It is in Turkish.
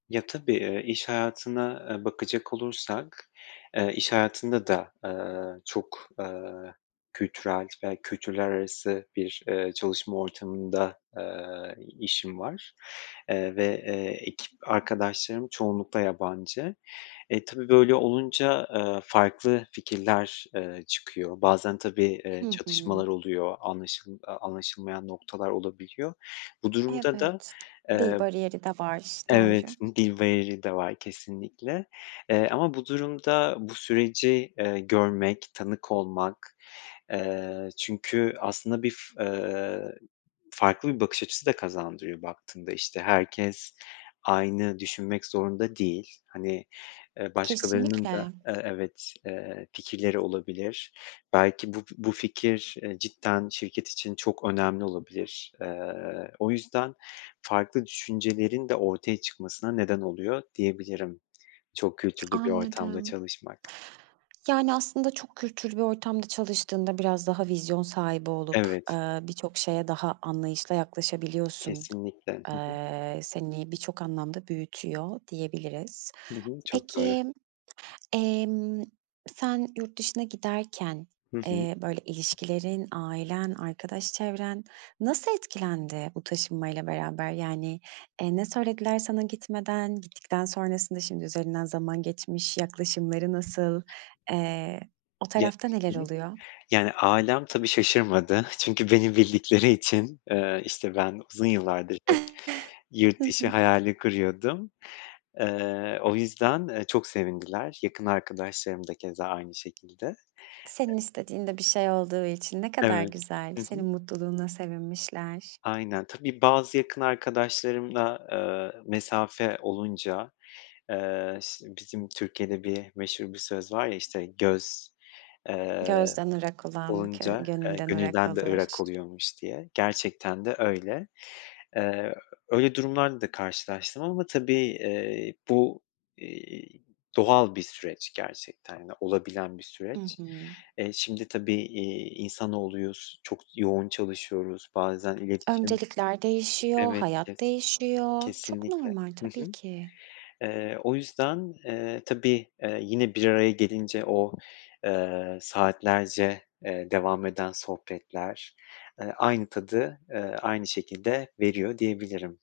Ya, tabii, eee, iş hayatına, eee, bakacak olursak, eee, iş hayatında da, eee, çok, eee, kültürel ve kültürler arası bir, eee, çalışma ortamında, eee, i işim var, eee, ve ekip arkadaşlarım çoğunlukla yabancı. E, tabii böyle olunca, eee, farklı fikirler, eee, çıkıyor. Bazen tabii, eee, Hı hı. çatışmalar oluyor, anlaşıl eee, anlaşılmayan noktalar olabiliyor. Bu durumda da, Evet, eee dil bariyeri de var, Evet, doğru. dil bariyeri de var kesinlikle, eee, ama bu durumda bu süreci, eee, görmek, tanık olmak, eee, çünkü aslında bir f eee, farklı bir bakış açısı da kazandırıyor baktığında. İşte, herkes aynı düşünmek zorunda değil. Hani, eee, başkalarının da, Kesinlikle. eee, evet, eee, fikirleri olabilir, belki bu bu fikir cidden şirket için çok önemli olabilir. Eee, o yüzden farklı düşüncelerin de ortaya çıkmasına neden oluyor diyebilirim çok kültürlü bir ortamda Anladım. çalışmak. Yani, aslında çok kültürlü bir ortamda çalıştığında biraz daha vizyon sahibi olup, Evet. eee, birçok şeye daha anlayışla yaklaşabiliyorsun. Kesinlikle. Hı hı. Eee, seni birçok anlamda büyütüyor diyebiliriz. Hı hı. Çok doğru. Peki, emm, sen yurt dışına giderken, Hı hı. eee, böyle ilişkilerin, ailen, arkadaş çevren nasıl etkilendi bu taşınmayla beraber, yani, eee, ne söylediler sana gitmeden? Gittikten sonrasında, şimdi üzerinden zaman geçmiş, yaklaşımları nasıl? Eee, o Ye tarafta neler Hı hı. oluyor? Yani, ailem tabii şaşırmadı çünkü beni bildikleri için, eee, işte, ben uzun yıllardır hep yurt Hı dışı hı. hayali kuruyordum. Eee, o yüzden, eee, çok sevindiler yakın arkadaşlarım da keza aynı şekilde. Senin istediğin de bir şey olduğu için ne kadar Evet. güzel, Hı senin hı. mutluluğuna sevinmişler. Aynen. Tabii bazı yakın arkadaşlarımla, eee, mesafe olunca, eee, ş bizim Türkiye'de bir meşhur bir söz var ya, işte, göz, eee, Gözden ırak olan kö olunca, eee, gönülden ırak gönülden de olur. ırak oluyormuş diye, gerçekten de öyle. Eee, öyle durumlarda da karşılaştım ama tabii, eee, bu, iii, doğal bir süreç gerçekten de olabilen bir I süreç. hı. Eee, şimdi tabii, iii, insanoğluyuz, çok yoğun çalışıyoruz, bazen iletişim, Öncelikler değişiyor, evet, hayat kes değişiyor, çok kesinlikle. normal Hı tabii hı. ki. Eee, o yüzden, eee, tabii, eee, yine bir araya gelince o, eee, saatlerce, eee, devam eden sohbetler, eee, aynı tadı, eee, aynı şekilde veriyor diyebilirim.